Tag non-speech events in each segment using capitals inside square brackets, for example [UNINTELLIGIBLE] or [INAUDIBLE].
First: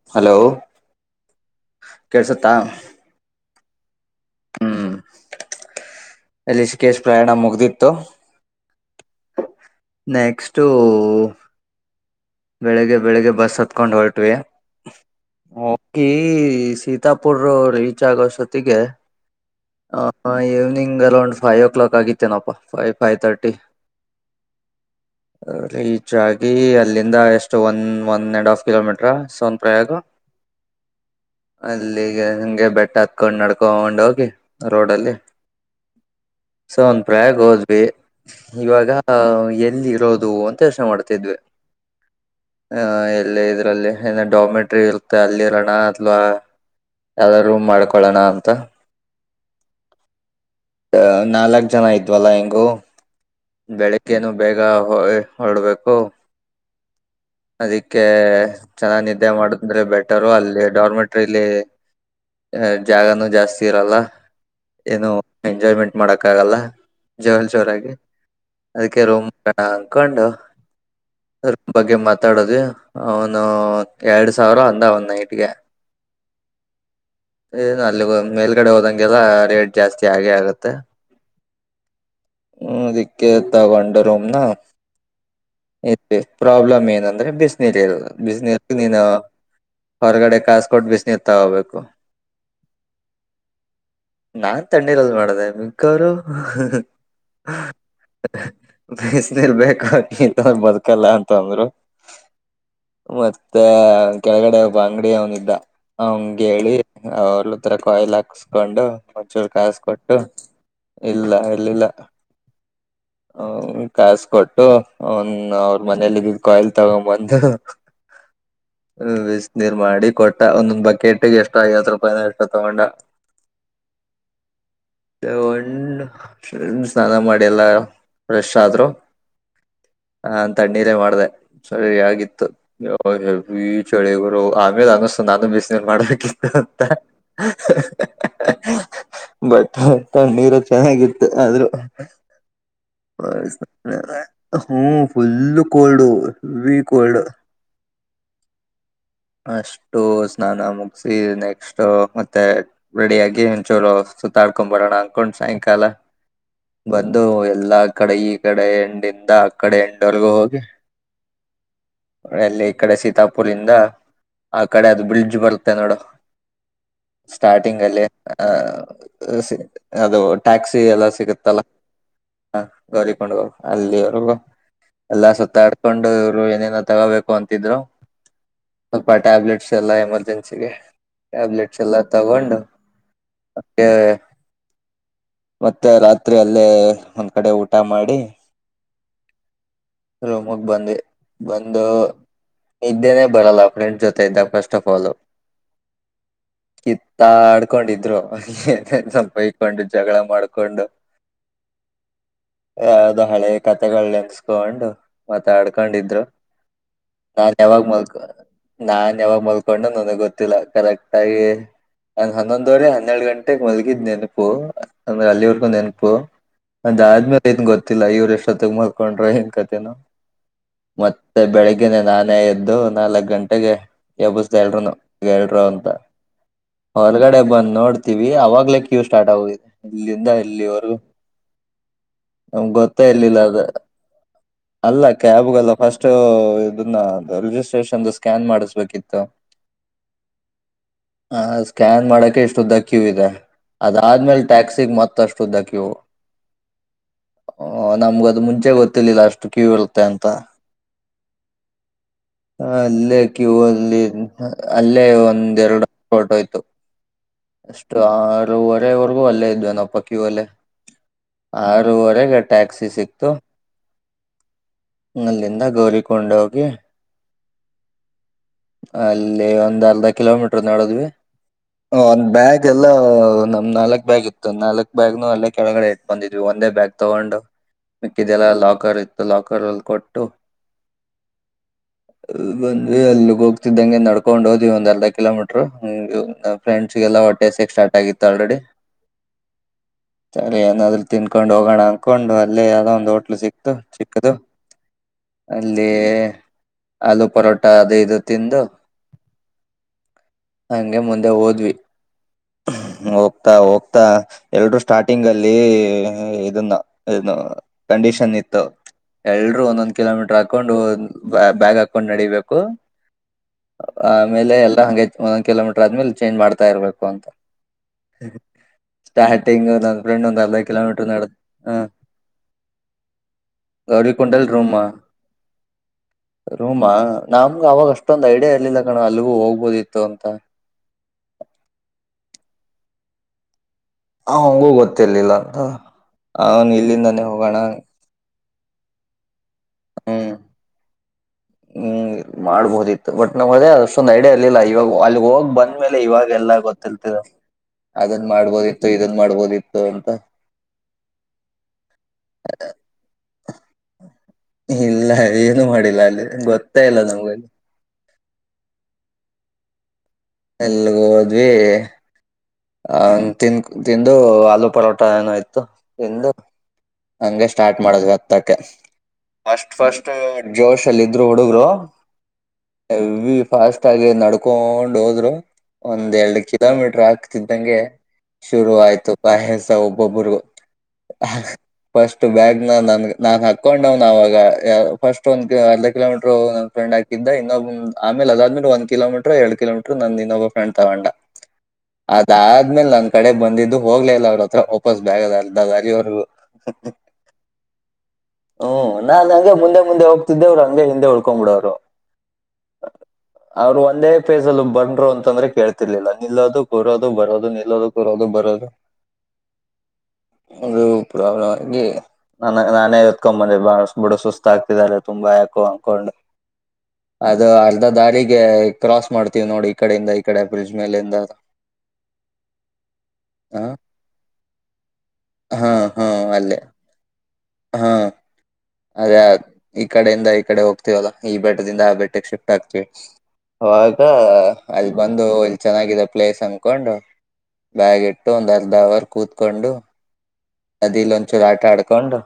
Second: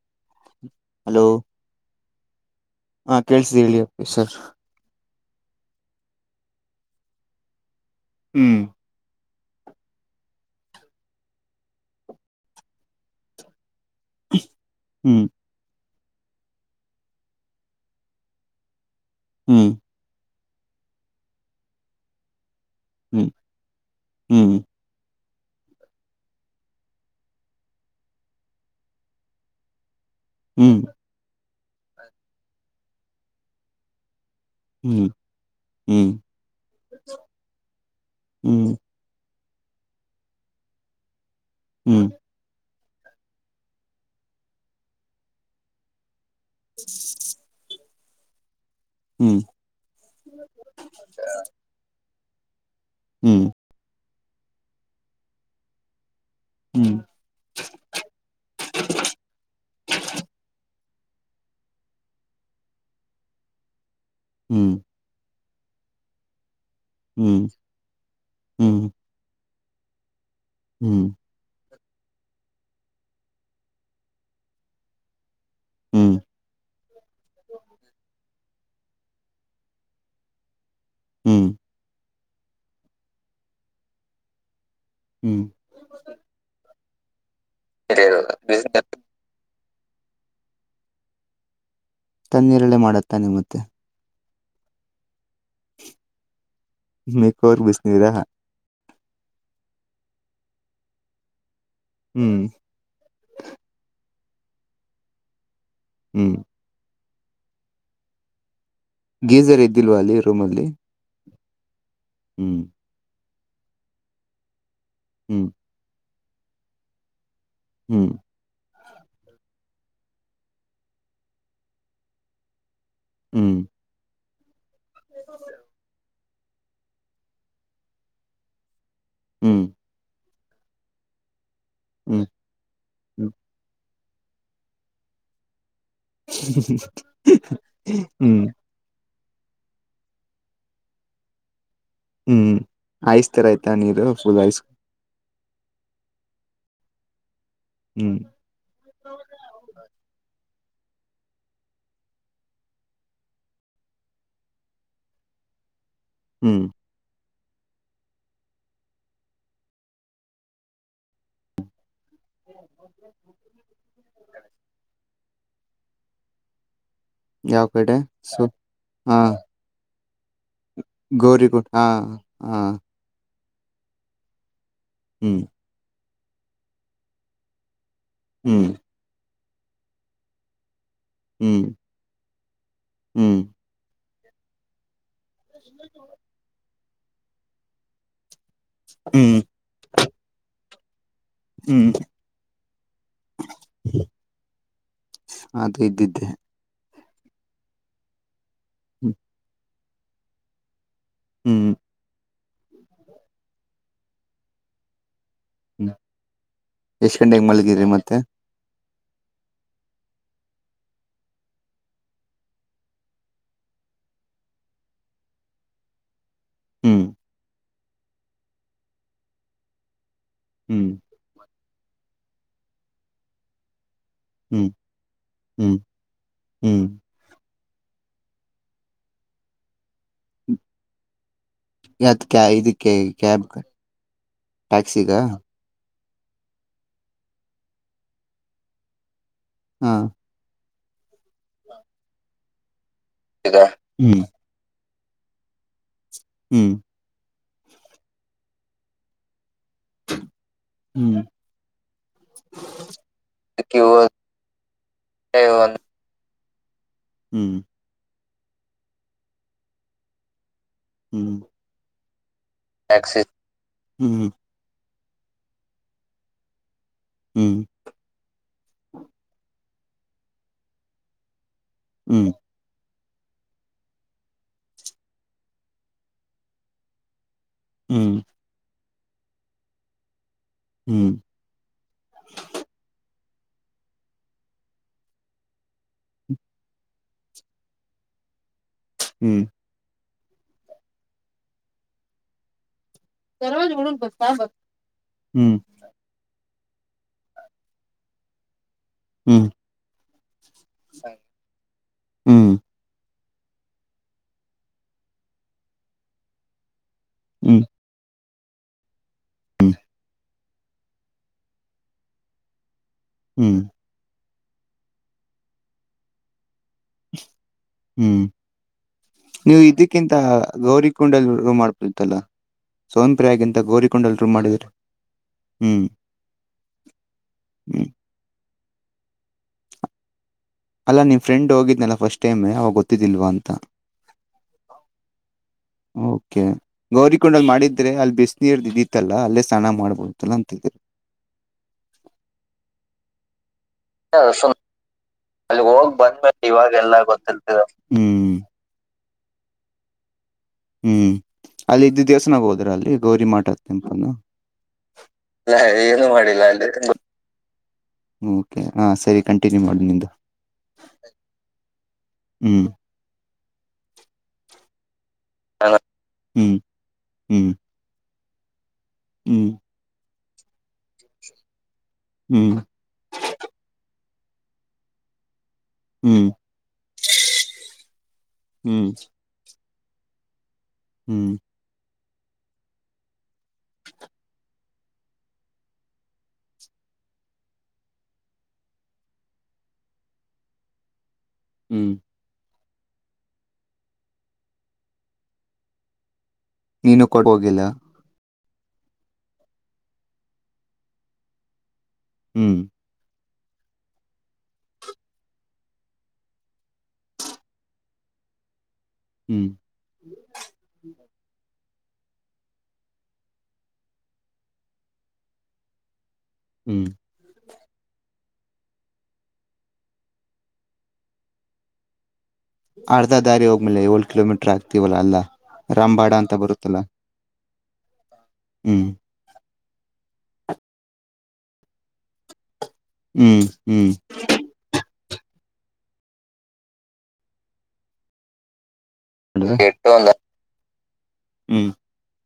C hello. ಕೇಳ್ಸುತ್ತಾ ಹಾ ಕೇಳಸಿದ್ದಿ ಹೇಳಿ ವಿ ಸರ್. ಅಲ್ಲಿ ಇಸ್ಕೇಶ್ ಪ್ರಯಾಣ ಮುಗ್ದಿ ಹ್ಮ್. ನೆಕ್ಸ್ಟೂ ಬೆಳಿಗ್ಗೆ ಬೆಳಿಗ್ಗೆ ಬಸ್ ಕುತ್ಕೊಂಡ್ ಹೊರಟ್ವಿ ಹ್ಮ್ ಓ ಕೇ ಸೀತಾಪುರ್ ರೀಚ್ ಆಗೋಸೊತ್ತಿಗೆ ಹ್ಮ್ ಹಾಂ ಇವ್ನಿಂಗ್ ಅರೌಂಡ್ ಫೈಯೋ ಕ್ಲಾಕ್ ಆಗಿತ್ತೇನೋ ಫೈ ಫೈವ್ ಹ್ಮ್ ತರ್ಟಿ ಹ್ಮ್ ರೀಚ್ ಆಗಿ ಅಲ್ಲಿಂದ ಎಷ್ಟು one one and half kilometre ಸೌನ್ ಪ್ರಯೋಗ ಹ್ಮ್ ಅಲ್ಲಿಗೆ ಹಂಗೆ ಬೆಟ್ಟ ಹತ್ಕೊಂಡ್ ನಡ್ಕೋಂಡ್ ಹೋಗಿ ಹ್ಮ್ ರೋಡಲ್ಲಿ ಹ್ಮ್ ಸೊ ಒಂದ್ ಪ್ರಯಾಗ ಹೋದ್ವಿ ಹ್ಮ್ ಇವಾಗಾ ಎಲ್ಲಿ ಇರೋದು ಅಂತ ಯೋಚನೆ ಮಾಡ್ತಿದ್ವಿ ಹ್ಮ್ ಆಹ ಎಲ್ಲ ಇದ್ರಲ್ಲಿ ಡಾಮೆಟ್ರಿ ಇರುತ್ತೆ ಅಲ್ಲಿರಣ ಅಥವಾ ಯಾವ್ದಾರೂ ರೂಮ್ ಮಾಡ್ಕೋಂಡ್ ಪಳಣ ಅಂತ ಹ್ಮ್ ಅ ನಾಲ್ಕು ಜನ ಆಯ್ತ್ ಜ್ವಲ ಎಂಗೂ ಹ್ಮ್ ಕ್ಕೇನು ಬೇಗ ಹೊಯ್ ಹೊರ್ಡ್ಬೇಕು ಹ್ಮ್ ಅದಕ್ಕೆ ಚೆನ್ನ ನಿದ್ದೆ ಮಾಡಿದ್ರೆ ಬೆಟರು ಅಲ್ಲಿ ಡಾರ್ಮೆಂಟ್ ಟಲ್ಲಿ ಜಾಗನೂ ಜಾಸ್ತಿ ಇರಲ್ಲ ಹ್ಮ್ ಏನೋ ಎಂಜಾಯ್ಮೆಂಟ್ ಮಾಡಕ್ಕ್ ಆಗಲ್ಲ ಹ್ಮ್ ಜಲ್ ಜೋರಾಗಿ, ಅದಕ್ಕೆ ರೋಮ್ ಆ ಹಾಕೊಂಡು ಹ್ಮ್ ಬಗ್ಗೆ ಮತ್ ಮಾತಾಡದು ಒನು ಎರಡ್ ಸಾವಿರ ಅಂದ ಒಂದ್ ನೈಟ್ಗೆ ಹ್ಮ್ ಏನು ಅಲ್ಲಿ ಮೇಲ್ಗಡೆ ಹೋದಂಗೆಲ್ಲಡ್ ಜಾಸ್ತಿ ಹಾಗೆ ಆಗತ್ತೆ ಹ್ಮ್ ಹ್ಮ್ದಕ್ಕೆತಗೊಂಡ ರೂಮ್ ನ ಹ್ಮ್ ಇ ಪ್ರಾಬ್ಲಮ್ ಏನ ಅ ಬಿಸನಿರಿಲ್ ಬಿಸನಿ ನೀನ ಹೊರಗಡೆ ಕಾಸಕೋಟ್ಟು ಬಿಸ್ ನೀರು ತಗೋಬೇಕು ಹೋಬೇಕು ತಣ್ಣೀರಲ್ಲಿ ಮಾಡುತ್ತಾನೆ ಮತ್ತೆ ನಾನ್ ತಣ್ಣೀರಲ್ಲಿ ಮಾಡದ ಮಿಕರು ಮೇಕೋರ್ ಬಿಸಿನೀರಾ ಬಿಸ್ನೀರ್ ನರ್ ಬೇಕು ಬದುಕಲ್ಲ ಅಂತ ಅಂದ್ರು ಹ್ಮ್ ಮತ್ತೆ ಕೆಳಗಡೆ ಒಬ್ಬ ಅಂಗಡಿ ಅವನ ಇದ್ದ ಹ್ಮ್ ಹಂಗ ಹೇಳಿ ಹೌಲ್ಲ ತರ ಕೊಯಿಲ್ ಅ ಸ್ ಕಕೊಂಡು ಒಂಚೂರು ಗೀಸರ್ ಕಾಸು ಇದ್ದಿಲ್ವಾ ಅಲ್ಲಿ ಕೊಟ್ಟು ರೂಮ್ ಅಲ್ಲಿ ಇಲ್ಲ ಇರ್ಲಿಲ್ಲ ಹ್ಮ್ ಅವನು ಕಾಸ್ ಕೊಟ್ಟು ಅವನ್ ಹ್ಮ್ ಅವ್ರ ಮನೆಯಲ್ಲಿ ಕಾಯಿಲ್ ತಗೊಂಬಂದ್ದು ಹ್ಮ್ ಹ್ಮ ಇಸ್ ನೀರ್ ಮಾಡಿ ಕೊಟ್ಟ ಒಂದೊಂದ್ ಬಕೆಟ್ಗೆ ಎಷ್ಟೋ ಐವತ್ತು ರೂಪಾಯಿನ ಎಷ್ಟು ತಗೊಂಡ ಹ್ಮ್ ಏ ಒಂಡ್ ಸ್ನಾನ ಮಾಡಿ ಎಲ್ಲಾ ಪ್ರೆಶ್ ಆದ್ರು ಹ್ಮ್ ಹ ಅ ತಣ್ಣೀರ ಮಾಡಿದೆ ಸರಿ ಹ್ಮ್ ಹಗಿತ್ತು ಹ್ಮ್ ಹೆ ಚಳಿಗುರು ಆಮೇಲೆ ಅನ್ನಿಸತು ನಾನು ಬಿಸ್ ನ್ ಮಾಡಕಿತ್ತು ಅಂತ ಹ ಹ್ಮ್ ಹ ಬಟ್ ನೀರು ಚೆನ್ನಾಗಿತ್ತು ಆದ್ರೂ ಹ್ಮ್ ಐಸ್ ತರ ಕಾಯಸ್ ಆಯ್ತಾ ನೀರು ಫುಲ್ ಐಸ್ ಫುಲ್ಲು ಕೊಲ್ಡು ವೀ ಕೋಲ್ಡ್ ಹ್ಮ್ ಅಷ್ಟು ಸ್ನಾನ ಮುಗಸಿ ನೆಕ್ಸ್ಟ್ ಮತ್ತೆ ರೆಡಿಯಾಗಿ, ಒಂಚುರು ಸುತ್ತಾಡ್ಕೊಂಡ್ ಬರೋಣ ಅನ್ಕೊಂಡ್, ಸಾಯಂಕಾಲ ಹ್ಮ್ ಬಂದು ಎಲ್ಲಾ ಕಡೆ ಈ ಕಡೆ ಹೆಂಡಿಂದ ಆ ಕಡೆ ಎಂಡವರ್ಗೂ ಹೋಗಿ ಎಲ್ಲಿ ಈ ಕಡೆ ಸೀತಾಪುರ್ ಇಂದ ಆ ಕಡೆ ಅದು ಬಿಲ್ ಜು ಬರತ್ತೆ ನೋಡು ಯಾವ ಸ್ಟಾರ್ಟಿಂಗ್ ಕಡೆ ಅಲ್ಲಿ ಸು ಆ ಹಾ ಅದು ಟ್ಯಾಕ್ಸಿ ಎಲ್ಲ ಸಿಗುತ್ತಲ್ಲ ಗೌರಿಗುಂಟ್ ಹಾ ಹಾ ಗೌರಿಕೊಂಡು ಹೋಗ ಅಲ್ಲಿವಗ ಎಲ್ಲಾ ಹ್ಮ್ ಸುತ್ತಾಡ್ಕೊಂಡ [UNINTELLIGIBLE] ಏನೇನ ತಗೋಬೇಕು ಅಂತಿದ್ರು ಹ್ಮ್ ಹಬ ಟ್ಯಾಬ್ಲೆಟ್ ಎಲ್ಲಾ ಎಮರ್ಜೆನ್ಸಿಗೆ ಹ್ಮ್ ಟ್ಯಾಬ್ಲೆಟ್ಸ್ ಎಲ್ಲ ತಗೊಂಡು ಹ್ಮ್ ಏ ಮತ್ತೆ ರಾತ್ರಿ ಅಲ್ಲೇ ಒಂದ್ ಕಡೆ ಊಟ ಮಾಡಿ ಹ್ಮ್ ಬಂದೆ ಬಂದು ಹ್ಮ್ ಇದ್ದೇನೆ ಬರಲ್ಲ ಫ್ರೆಂಡ್ ಜೊತೆ ಇದ್ದ ಫಸ್ಟ್ ಆಫ್ ಆಲ್ ಅದು ಇದ್ದಿದ್ದೆ ಆಡ್ಕೊಂಡಿದ್ರು ಅ ಹ್ಮ್ ಸಂಭವೊಂಡ ಜಗಳ ಮಾಡ್ಕೊಂಡು ಹ್ಮ್ ಯದು ಹಳೆ ಕತೆೆಗಳ ಎನ್ಸ್ಕೊಂಡು ಮತ್ತ ಹ್ಮ್ ಕಕೊಂಡಿದ್ರು ಎಷ್ಟ್ ಗಂಟೆಗೆ ನ ಯಾವಾಗ್ ಮಲಗಿದ್ರಿ ಮಲ್ಕ ಮತ್ತೆ ನಾನ್ ಯಾವಾಗ ಮಲ್ಕೊಂಡ ನನಗ್ ಗೊತ್ತಿಲ್ಲ ಕರೆಕ್ಟ್ ಆಗಿ ನಂದ ಹನ್ನೊಂದುವರೆ ಹನ್ನೆರಡು ಗಂಟೆಗೆ ಮಲ್ಗಿದ್ ನೆನಪು ಅಂದ್ರೆ ಅಲ್ಲಿವರ್ಗೂ ನೆನಪು ಹ್ಮ್ ಅದಾದ್ಮೇಲೆ ಏನ್ ಗೊತ್ ಗೊತ್ತಾ ಇವ್ರ ಎಷ್ಟೊತ್ತಗ ಮರ್ಕೊಂಡ್ರ ಏನ್ ಕತೆನೋ ಹ್ಮ್ ಮತ್ತೆ ಬೆಳಿಗ್ ಹನೆ ನಾನೇ ಎದ್ದು ನಾಲ್ಕ್ ಗಂಟೆಗೆ ಎಬಸ್ದೆ ಹ್ಮ್ ಎಲ್ರುನು ಎಲ್ರು ಹ್ಮ್ ಅಂತ ಹ್ಮ್ ಹೊಲ್ಗಡೆ ಬಾ ಅಂತ ನೋಡ್ತೀವಿ ಅವಾಗ್ಲೇ ಕ್ಯೂ ಸ್ಟಾರ್ಟ್ ಆಗಿದೆ. ಇಲ್ಲಿಂದ ಇಲ್ಲಿವರು ಯಾವ್ದ್ ಕ್ಯಾ ನಮ್ಗ್ ಇದಕ್ಕೆ ಗೊತ್ತೇ ಇರ್ಲ್ಲಿಲ್ಲಲ ಕ್ಯಾಬ್ ಅದು ಅಲ್ಲ ಟ್ಯಾಕ್ಸಿಗ ಕ್ಯಾಬ್ ಲ್ಲ ಫಸ್ಟ್ ಇದನ್ನ ರಿಜಿಸ್ಟ್ರೇಷನ್ ಸ್ಕ್ಯಾನ್ ಮಾಡಿಸ್ಬೇಕಿತ್ತು. ಹಾ ಹ ಸ್ಕ್ಯಾನ್ ಮಾಡಕ ಇಷ್ಟು ಉದ್ದ ಕ್ಯೂ ಇದೆ ಹ್ಮ್ ಅದಾದ್ಮೇಲೆ ಟ್ಯಾಕ್ಸಿಗ ಮತ್ತ ಮತ್ತಷ್ಟು ಉದ್ದಕ್ಯೂ ಹೂ ಹ ನಮಗೆ ಅದು ಮುಂಚೆ ಗೊತ್ತಿರಲಿಲ್ಲ ಅಷ್ಟು ಕಿವ ಇರು ಹ ಹ್ಮ್ ಹ್ಮ್ ಅಲ್ಲೇ ಕ್ಯೂ ಅಲ್ಲಿ ಅಲ್ಲೇ ಒಂದ ಎರಡು ಫೋಟೋ ಆಯ್ತು ಸ್ಟ್ರಾ ಆ ಏಳುವರೆ ವರೆಗೂ ಅಲ್ಲೇ ಇದ್ದೆ ಏನಾಪ್ಪ ಕ್ಯೂ ಅಲ್ಲೇ ಹ್ಮ್ ಆರು ಎಲ್ಲಿ ಟ್ಯಾಕ್ಸಿ ಸಿಕ್ತು ಹ್ಮ್ ಅಲ್ಲಿಂದ ಗೌರಿ ಕೊಂಡಾಗೆ ಹೋಗಿ ಹ್ಮ್ ಅಲ್ಲೇ ಒಂದ ಅರ್ಧ ಕಿಲೋ ಮೀಟರ್ ನಾಡದ್ವಿ ಹ ಒಂದ್ ಹ್ಮ್ ಬ್ಯಾಗ್ ಅಲ್ಲ ಇಲ್ಲ ನಮ್ಮ ನಾಲ್ಕ್ ಬಾಗ್ ಇತ್ತು ನಾಲ್ಕಕ್ ಬ್ಯಾಗನೂ ಅಲ್ಲೇ ಕೆಳಗಡೆ ಇಟ್ಟ ಬಂದಿದೀವಿ ಒಂದೇ ಬ್ಯಾಗ್ ತಗೊಂಡು ಹ್ಮ್ ಮಿಕ್ಕಿದ್ದೆಲ್ಲಾ ಲಾಕರ್ ಇತ್ತು ಲಾಕರಲ ಕೊಟ್ಟು ಹ್ಮ್ ಬಂದಿವೆ ಅಲ್ಲೇ ಹೋಗ್ತಿದ್ದಂಗೆ ನಡ್ಕೊಂಡ್ ಹೋದ್ವಿ ಅರ್ಧ ಕಿಲೋಮೀಟರ್ ಹೂ ಫ್ರೆಂಡ್ಸ್ ಗೆಲ್ಲ ಹೊಟ್ಟೆ ಹಸಿವು ಸ್ಟಾರ್ಟ್ ಆಗ್ಬಿಟ್ಟಿತ್ತು ಆಲ್ರೆಡಿ ಹೂ ಸರಿ ಏನಾದ್ರೂ ತಿಂದುಕೊಂಡ ಹೋಗೋಣ ಅಂದಕೊಂಡು ಅಲ್ಲೇ ಏನರ ಹೋಟೆಲ್ ಹ್ಮ್ ಹ್ಮ್ ಸಿಕ್ತು ಹ್ಮ್ ಚಿಕ್ಕದು ಹ್ಮ್ ಅಲ್ಲಿ ಆಲೂ ಪರೋಟ ಅದು ಇದು ತಿಂದು ಹು ಹಂಗೆ ಮುಂದೆ ಹೋದ್ವಿ ಒ ಹೋಗ್ತಾ ಹೋಗ್ತಾ ಎರಡು ಸ್ಟಾರ್ಟಿಂಗ್ ಅಲ್ಲಿ ಇದನ್ನ ಇನ್ನು ಹ್ಮ್ ಕಂಡೀಷನ್ ಇತ್ತ ತೋ ಎಲ್ರೂ ಹ್ಮ್ ಒಂದೊಂದು ಕಿಲೋ ಹಕೊಂಡು ಬ್ಯಾಗ ಹಕೊಂಡು ನಡೆಯಬೇಕು ಹೂ ಆಮೇಲೆ ಎಲ್ಲ ಹಂಗೆ ಒಂದ ಕಿಲೋಮೀಟರ್ ಆದ್ಮೇಲೆ ಚೇಂಜ್ ಮಾಡ್ತಾ ಇರಬೇಕು ಹು ನೀವು ನನ್ ಇದಕ್ಕಿಂತ ಫ್ರೆಂಡ್ ಒಂದ್ ಅರ್ಧ ಗೌರಿ ಕಿಲೋಮೀಟರ್ ನಡ್ ಕುುಂಡಲ್ ರೂಮ್ ಹ್ಮ್ ಮಾಡಬಹುದಾಗಿತ್ತಲ್ಲ ಸೋನ್ಪ್ರಿಯದ ಗೌರಿ ಗೌರಿ ಕುಂಡಲ್ ರೂಮಾ? ರೂಮಾ, ನಮಗ್ ಅವಾಗ ಹ್ಮ್ ಅಷ್ಟೊಂದ ಐಡಿಯ ಗೊತ್ತೇ ಇರ್ಲಿಲ್ಲ ಕಣೋ, ಅಲ್ಲಿಗೂ ಹೋಗ್ಬೋದಿತ್ತು ಅಂತ. ಅಲ್ಲ ನಿಮ್ಮ್ ಫ್ರೆಂಡ್ ಹೋಗಿದ್ನಲ್ಲ ಫಸ್ಟ್ ಟೈಮೆ, ಅವಾಗ ಗೊತ್ತಿದ್ದಿಲ್ವಾ ಅಂತ. ಹ, ಅವನ್ಗೂ ಗೊತ್ತಿರ್ಲಿಲ್ಲ. ಓಕೆ, ಅವನ್ ಗೌರಿ ಇಲ್ಲಿಂದಾನೇ ಕುಂಡಲ್ ಹೋಗೋಣ ಮಾಡಿದ್ರೆ ಅಲ್ ಬಿಸ [UNINTELLIGIBLE] ಬಿಸ್ನೀರ್ದ್ ಇದಿತ್ತಲ್ಲ, ಅಲ್ಲೇ ಸ್ನಾನ ಸ್ನಾನ ಹ್ಮ್ ಮಾಡಬಹುದಿತಲ್ಲ ಅಂತಿದ್ದೆ. ಹ್ಮ್, ಮಾಡ್ಬೋದಿತ್ತು ಬಟ್ ನಮಗೆ ಅದೆ ಅಷ್ಟೊಂದು ಐಡಿಯಾ ಸುಮ್ ಇರ್ಲಿಲ್ಲ, ಇವಾಗ ಅಲ್ಲಿಗ್ ಹೋಗ್ ಬಂದ್ಮೇಲೆ ಇವಾಗೆಲ್ಲಾ ಗೊತ್ತಿರ್ತದೆ. ಅದನ್ ಮಾಡ್ಬೋದಿತ್ತು, ಇದ ಮಾಡ್ಬೋದಿತ್ತು ಅಂತ. ಹ್ಮ್, ಅಲ್ಲಿ ಇದ್ದ ದೇವಸ್ತಾನಗ ಹೋದ್ರ, ಅಲ್ಲಿ ಗೌರಿ ಮಾಟದ ತೆಂಪನು. ಇಲ್ಲ ಏನು ಮಾಡಿಲ್ಲ ಅಲ್ಲಿ. ಗೊತ್ತೇ ಇಲ್ಲ, ನಮ್ಗಲ್ಲಿ. ಓಕೆ, ಹಾ ಸರಿ, ಕಂಟಿನ್ಯೂ ಮಾಡು ನಿಂದು. ಎಲ್ಗ್ ಹೋದ್ವಿ ಹ್ಮ್ ಆಂ ತಿನ್, ತಿಂದು ಆಲೂ ಪರೋಟ ಊಟ ಏನ ಆಯ್ತು? ಹಾ ನಿನ್ದು? ಹ್ಮ್ ಹಂಗೆ ಹ್ಮ್ ಸ್ಟಾರ್ಟ್ ಮಾಡ ಅದು [UNINTELLIGIBLE] ಹತ್ತಕ್ಕೆ. ಹ್ಮ್ ಫಸ್ಟ್ ಫಸ್ಟ್ [UNINTELLIGIBLE] ಜೋಶ್ ಅಲ್ಲಿ ಇದ್ರು ಹುಡುಗ್ರು ಹ್ಮ್ ಹೆವಿ ಫಾಸ್ಟ್ ಆಗ [UNINTELLIGIBLE] ನಡ್ಕೋಂಡ್ ಹೋದ್ರು. ಒಂದ್ ಹ್ಮ್ ಎರಡು ಕಿಲೋಮೀಟರ್ ಆಗ್ತಿದಂಗೆ, ಶುರು ಹ್ಮ್ ಆಯ್ತು, ಪಾಯ [UNINTELLIGIBLE] ಒಬ್ಬೊಬ್ಬರಿಗು ಹ್ಮ್ ಫಸ್ಟ್ ಬ್ಯಾಗ್ನ್ ನನಗ್ ನಾನ್ ಹಾಕೊಂಡ್ವ್ನ ಅವಾಗ, ಫಸ್ಟ್ ಒಂದ ಅರ್ಧ ಕಿಲೋಮೀಟರ್ ನನ್ ಫ್ರೆಂಡ್ ಹಾಕಿದ್ದ, ಇನ್ನೊಬ್ ಆಮೇಲೆ ಅದಾದ್ಮಲೆ ಒಂದ ಕಿಲೋಮೀಟ್ರ ಎರಡ್ ಕಿಲೋಮೀಟರ್ ನನ್ದ ಇನ್ನೊಬ್ಬ ಫೆಂಡ್ ತಗೊಂಡ. ಹ್ಮ್ ಅದಾ ಆದ್ಮೇಲೆ [UNINTELLIGIBLE] ನನ್ ಕಡೆ ಬಂದಿದ್ದು ಹೋಗ್ಲೇ ಇಲ್ಲ ಅವ್ರ ಹತ್ರ ವಾಪಸ್ ಬ್ಯಾಗ ಅದ್ ಅರ್ಧ ದಾರಿವರ್ಗೂ. ನೀನು ಕೊಡ್ [UNINTELLIGIBLE] ಹೋಗಿಲ್ಲ. ಹೂ, ನಾನ್ ಹಂಗೆ ಮುಂದೆ ಮುಂದೆ ಹೋಗ್ತಿದ್ದೇ, ಅವರ್ ಹಂಗೆ ಹಿಂದೆ ಉಳ್ಕೊಂಡ್ ಬಿಡೋರು. ಹ್ಮ್ ಅವ್ರು ಒಂದೇ ಫೇಸ್ ಅಲ್ಲಿ ಬನ್ರು ಅಂತಂದ್ರೆ ಕೇಳ್ತಿರ್ಲಿಲ್ಲ. ನಿಲ್ಲೋದು, ಕೂರೋದು, ಬರೋದು, ನಿಲ್ಲೋದು, ಕೂರೋದು, ಬರೋದು ಹ್ಮ್ ಅದು ಪ್ರಾಬ್ಲಮ್ ಆಗಿ ನ ನಾನೇ ಎತ್ಕೊಂಡು ಬಂದೆ ಬ ಬಿಡ ಸುಸ್ತ ಆಗ್ತಿದ್ದಾರೆ ತುಂಬಾ ಯಾಕೋ ಅನ್ಕೊಂಡು. ಹ್ಮ್ ಅದು ಅಲ್ಲ. ದಾರಿಗೆ ಕ್ರಾಸ್ ಮಾಡ್ತೀವ್ ನೋಡಿ ಈ ಕಡೆಯಿಂದ ಈ ಕಡೆ ಬ್ರಿಡ್ಜ್ ಮೇಲಿಂದ. ಅರ್ಧ ದಾರಿ ಹ ಹೋಗ್ಮೇಲೆ ಏಳು ಕಿಲೋಮೀಟ್ರರ್ ಆಗ್ತತಿವಲ್ಲಾ ಅಲ್ಲ ಹಾ ರಾಮ್ ಹಾ ಬಾಡ ಅಂತ ಅಲ್ಲೇ ಬರುತ್ತಲ್ಲ. ಹಾ ಹ್ಮ್ ಯಾದ್ ಈ ಕಡೆಯಿಂದ ಈ ಕಡೆ ಹೋಗ್ತೀವಲ್ಲ ಈ ಬೆಟ್ಟದಿಂದ ಆ ಬೆಟ್ಟಕ್ಕೆ ಶಿಫ್ಟಿ. ಆಗ್ತೀವಿ ಹ್ಮ್ ಹ್ಮ್ ಆಗ [INAUDIBLE] ಬಂದು ಇಲ್ಲಿ ಚೆನ್ನಾಗಿದೆ ಪ್ಲೇಸ್ ಅನ್ಕೊಂಡ್ ಬ್ಯಾಗ್ ಇಟ್ಟು ಒಂದ್ ಅರ್ಧ ಅವರ್ ಕೂತ್ಕೊಂಡು ನದಿಲಿ ಒಂಚೂರು ಆಟ ಹ್ಮ್ ಆಡ್ಕೊಂಡು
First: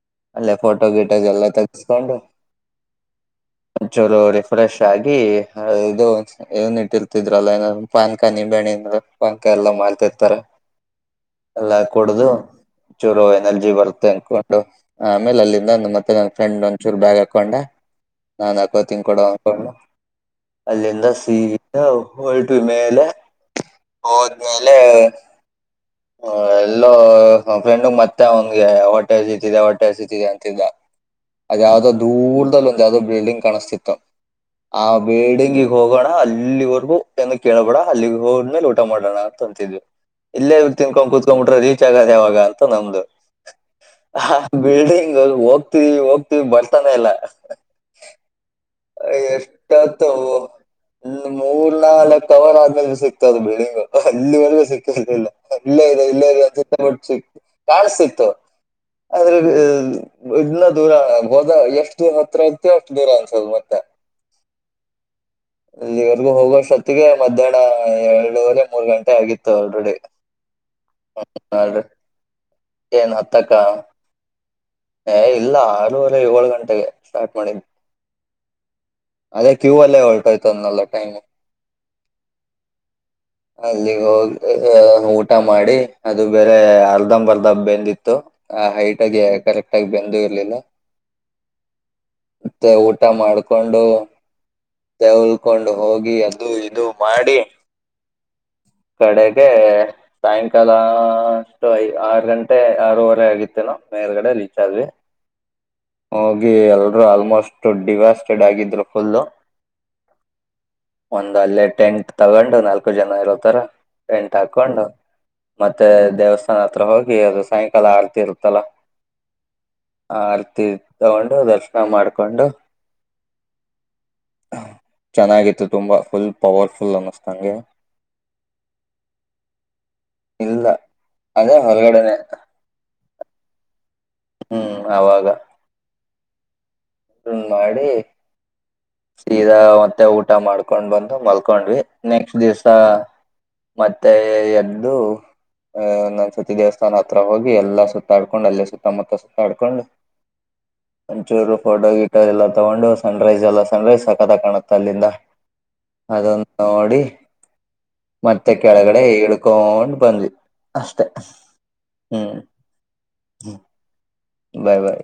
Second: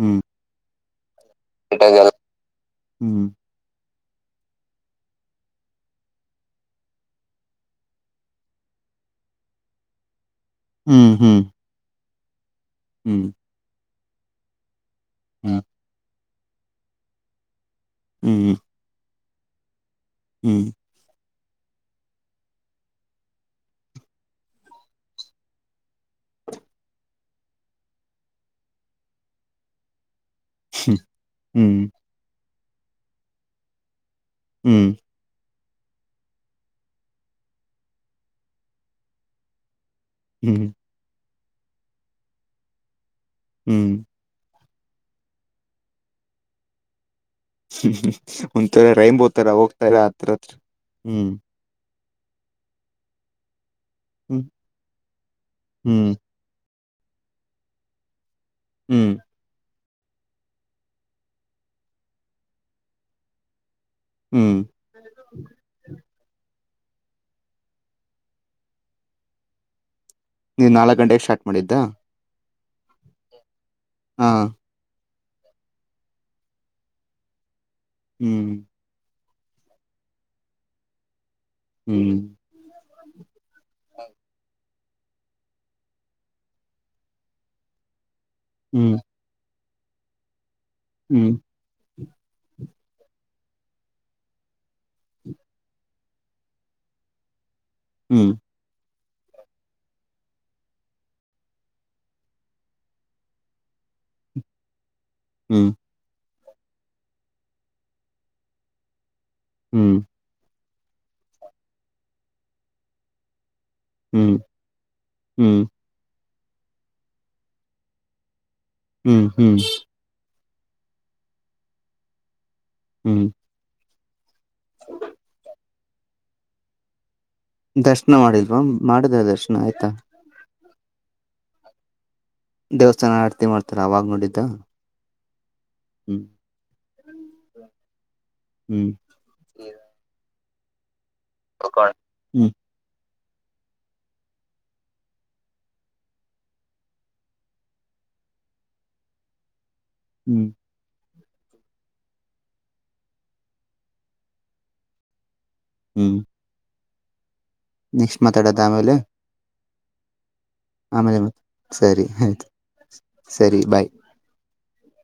ಹ್ಮ್ ಅಲ್ಲೇ ಫೋಟೋ ಗಿಟ್ ಯಲ್ಲ ತಗಸ್ಕೊಂಡು ಒಂಚೂರು ರಿಫ್ರೆಶ್ ಆಗಿ ಇದು ಏನ್ ಇಟ್ಟಿರ್ತಿದ್ರಲ್ಲ ಏನ ಪಾನ್ಕ ನಿಂಬಣಿ ಪಾನ್ಕ ಎಲ್ಲ ಮಾಡ್ತಿರ್ತಾರೆ ಹ್ಮ್ ಹ್ಮ್ ಕೊಡ್ದು ಚೂರು ಎನರ್ಜಿ ಬರ್ತ ತೆರ್ಕೊಂಡು ಆಮೇಲೆ ಅಲ್ಲಿಂದ ನಮ್ ಅತ್ತೆ ಮನೆ ಫೆಂಡ್ ಒಂದಚೂರು ಬ್ಯಾಗ್ ಹಾಕೊಂಡ ನಾ ಹ್ಮ್ ನಾಕೋತಿನ್ ಕೊಡೊ [INAUDIBLE] ಅಲ್ಲಿಂದ ಸಿ ಹ ಹೊಲ್ಟವಿ ಮೇಲೆ ಹೋದ್ಮೇಲೆ ಹ ಎಲ್ಲೋ ಫ್ರೆಂಡಗ್ ಮತ್ತೆ ಅವಂಗೆ ಹೊಟ್ಟೆ ಹಸಿತಿದೆ ಹೊಟ್ಟೆ ಹಸಿತಿದೆ ಅಂತ ಅಂತಿದ್ದ ಅದ ಯಾವದೋ ಹ್ಮ್ ದೂರದಲ್ಲ ಯಾವದೋ ಬಿಲ್ಡಿಂಗ್ ಕಾಣಿಸ್ತಿತ್ತು ಅ ಹ್ಮ್ ಬಿಲ್ಡಿಂಗ್ ಹೋಗೋಣ ಅಲ್ಲಿವರೆಗೂ ಏನು ಕೇಳಳ್ಬೇಡ ಅಲ್ಲಿಗೆ ಹೋದ್ಮೇಲೆ ಊಟ ಮಾಡೋಣ ಅಂತ ಅಂತಿದ್ವಿ ಹ್ಮ ಕೂತ್ಕೊಂಡ್ಂಬಿಟ್ರೆ ರೀಚ್ ಆಗದೆ ಯಾವಾಗ ಅಂತ ನಮ್ದು ಹ್ಮ್ ಬಿಲ್ಡಿಂಗ್ ಹೋಗ್ತಿವಿ ಹೋಗ್ತಿವಿ ಬರ್ತಾನೆ ಇಲ್ಲ. ರೈನ್ಬೋ ತರ ಹೋಗ್ತಾರೆ ಎಷ್ಟೊತ್ತು ಹತ್ರತ್ರ ಹ್ಮ್. ಕಾಲ್ ಕವರ್ ಆದ್ಮೇಲೆ ಸಿಗ್ತದು ಬಿಲ್ಡಿಂಗ್. ಹ್ಮ್ ಅಲ್ಲಿವರೆಗೂ ಸಿಕ್ಕಿರಕಿಲ್ಲಾ ಇಲ್ಲೇ ಇದೆ ಹ್ಮ್ ಇಲ್ಲೇ ಇ ಅದು. ಟ್ಟ ಸಿಕ್ತ ಕಾಣಸ್ತಿತ್ತು. ಹ್ಮ್ ಆದ್ರೆ ಇನ್ನ ದೂರ ಹೋದ ಎಷ್ಟು ದ ಹತ್ರ ಐತಿ ಅಷ್ಟ್ ದೂರ ಅನ್ಸದು ಮತ್ತೆ. ಹ್ಮ್ ಎಲ್ಲಿಗೋ ಹೋಗೋಸ ಮತ್ತಿಗೆ ಮಧ್ಯಾಹ್ನ ಎರಡೂವರೆ ಮೂರ್ ಗಂಟೆ ಆಗಿತ್ತು ಆಲ್ರೆಡಿ. ನೀನ್ ನಾಲ್ಕ ಗಂಟೆಗೆ ಸ್ಟಾರ್ಟ್ ಮಾಡಿದ್ದಾ? ಏನ್ ಹತ್ತಕ್ಕ ಹಾ ಏ ಇಲ್ಲ ಆರೂವರೆ ಏಳು ಗಂಟೆಗೆ ಸ್ಟಾರ್ಟ್ ಮಾಡಿದ್. ಹ್ಮ್ ಅದೇ ಕ್ಯೂ ಅಲ್ಲೇ ಹೊಲ್ಟ ಆಯ್ತು ಅದ್ನಲ್ಲ ಟೈಮೂ. ಹ್ಮ್ ಅಲ್ಲಿಗೆ ಹೋಗಿ. ಊಟ ಮಾಡಿ ಅದು ಬೇರೆ ಅರ್ಧಂಬರ್ದ ಬೆಂದಿತ್ತು. ಹ ಹ್ಮ್ ಹೈಟ್ ಅಗಿ ಕರೆಕ ಟ್ಟಾಗಿ ಬೆಂದು ಇರ್ಲಿಲ್ಲ. ಹ್ಮ್ ಮತ್ತೇ ಊ ಊಟ ಮಾಡ್ಕೊಂಡು ತೇವಳ್ಕೊಂಡು ಹೋಗಿ. ಅದು ಇದು ಮಾಡಿ. ಹ್ಮ್ ಕಡೆಗೆ ಸಾಯಂಕಾಲ ಅಷ್ಟು ಐ ಆರು ಗಂಟೆ ಆರೂವರೆ ಆಗಿತ್ತೇನೋ ಮೇಲ್ಗಡೆ ರೀಚ್ ಆದ್ವಿ. ಹ್ಮ್. ಹೋಗಿ ಎಲ್ರೂ ಆಲ್ಮೋಸ್ಟ್. ಡಿವೈಸ್ಟೆಡ್ ಆಗಿದ್ರು ಫುಲ್ಲು. ಹ್ಮ್. ಒಂದ್ ಅಲ್ಲೇ ಟೆಂಟ್ ತಗೊಂಡು ನಾಲ್ಕು ಜನ ಇರೋತರಾ. ಹ್ಮ್ ಎಂಟ ಹಾಕೊಂಡು ಹ್ಮ್ ಮತ್ತೆ ದೇವಸ್ಥಾನ. ನನ್ನ ಹತ್ರ ಹೋಗಿ ಅದು ಸಾಯಂಕಾಲ ಆರತಿ. ಇರುತ್ತಲ್ಲ ಹ್ಮ್ ಹ್ಮ್. ಆರತಿ ತಗೊಂಡು ದರ್ಶನ ಮಾಡ್ಕೊಂಡು. ಹ್ಮ್ ಚೆನ್ನಾಗಿತ್ತು. ತುಂಬಾ ಫುಲ್ ಪವರ್ಫುಲ್ ಅನಸ್ತ್. ದರ್ಶನ ಮಾಡಿಲ್ವಾ? ಮಾಡಿದ ದರ್ಶನ ಆಯ್ತಾ? ಇಲ್ಲ ಅದೇ ಹೊರಗಡೆನೆ. ದೇವಸ್ಥಾನ ಆಡ್ತಿ ಮಾಡ್ತ. ಅವಾಗ ನೋಡಿದ್ದ? ಹ್ಮ್ ಅವಾಗ ಹ್ಮ್ ಮಾಡಿ ಹ್ಮ್ ಸೀದಾ ಮತ್ತೆ ಊಟ. ಊ ಮಾಡ್ಕೊಂಡ್ ಬಂದ. ಮಲ್ಕೊಂಡ್ವಿ ನೆಕ್ಸ್ಟ್ ಹ್ಮ್ ದಿವ್ಸ. ಮತ್ತೆ ಎದ್ದು ಅಹ ನನ್ ಸತಿ ದೇವಸ್ಥಾನ ಹತ್ರ ಹೋಗಿ ಎಲ್ಲಾ ಸುತ್ತಾಡ್ಕೊಂಡ್ ಅಲ್ಲೇ ಸುತ್ತಮುತ್ತ ಸುತ್ತಾಡ್ಕೊಂಡು. ಹ್ಮ್ ಒಂಚೂರು ಫೋಟೋ ಗಿಟೋ ಎಲ್ಲ ತಗೊಂಡು ಸನ್ ರೈಸ್ ಎಲ್ಲ ಸನ್ ರೈಸ್ ಸಕತ್ ಆಗಿ ಕಾಣುತ್ತೆ ಅಲ್ಲಿಂದ. ಹ್ಮ್ ಅದೊಂದು ನೋಡಿ. [UNINTELLIGIBLE] ನೆಕ್ಸ್ಟ್ ಮತ್ತೆ ಮಾತಾಡೋದ ಆಮೇಲೆ ಕೆಳಗಡೆ ಇಳ್ಕೊಂಡು. ಬಂದ್ವಿ. ಅಷ್ಟೇ ಆಮೇಲೆ ಮತ್ತೆ ಸರಿ ಆಯ್ತು ಹ್ಮ್ ಸರಿ ಬಾಯ್. ಬಾಯ್ ಬಾಯ್.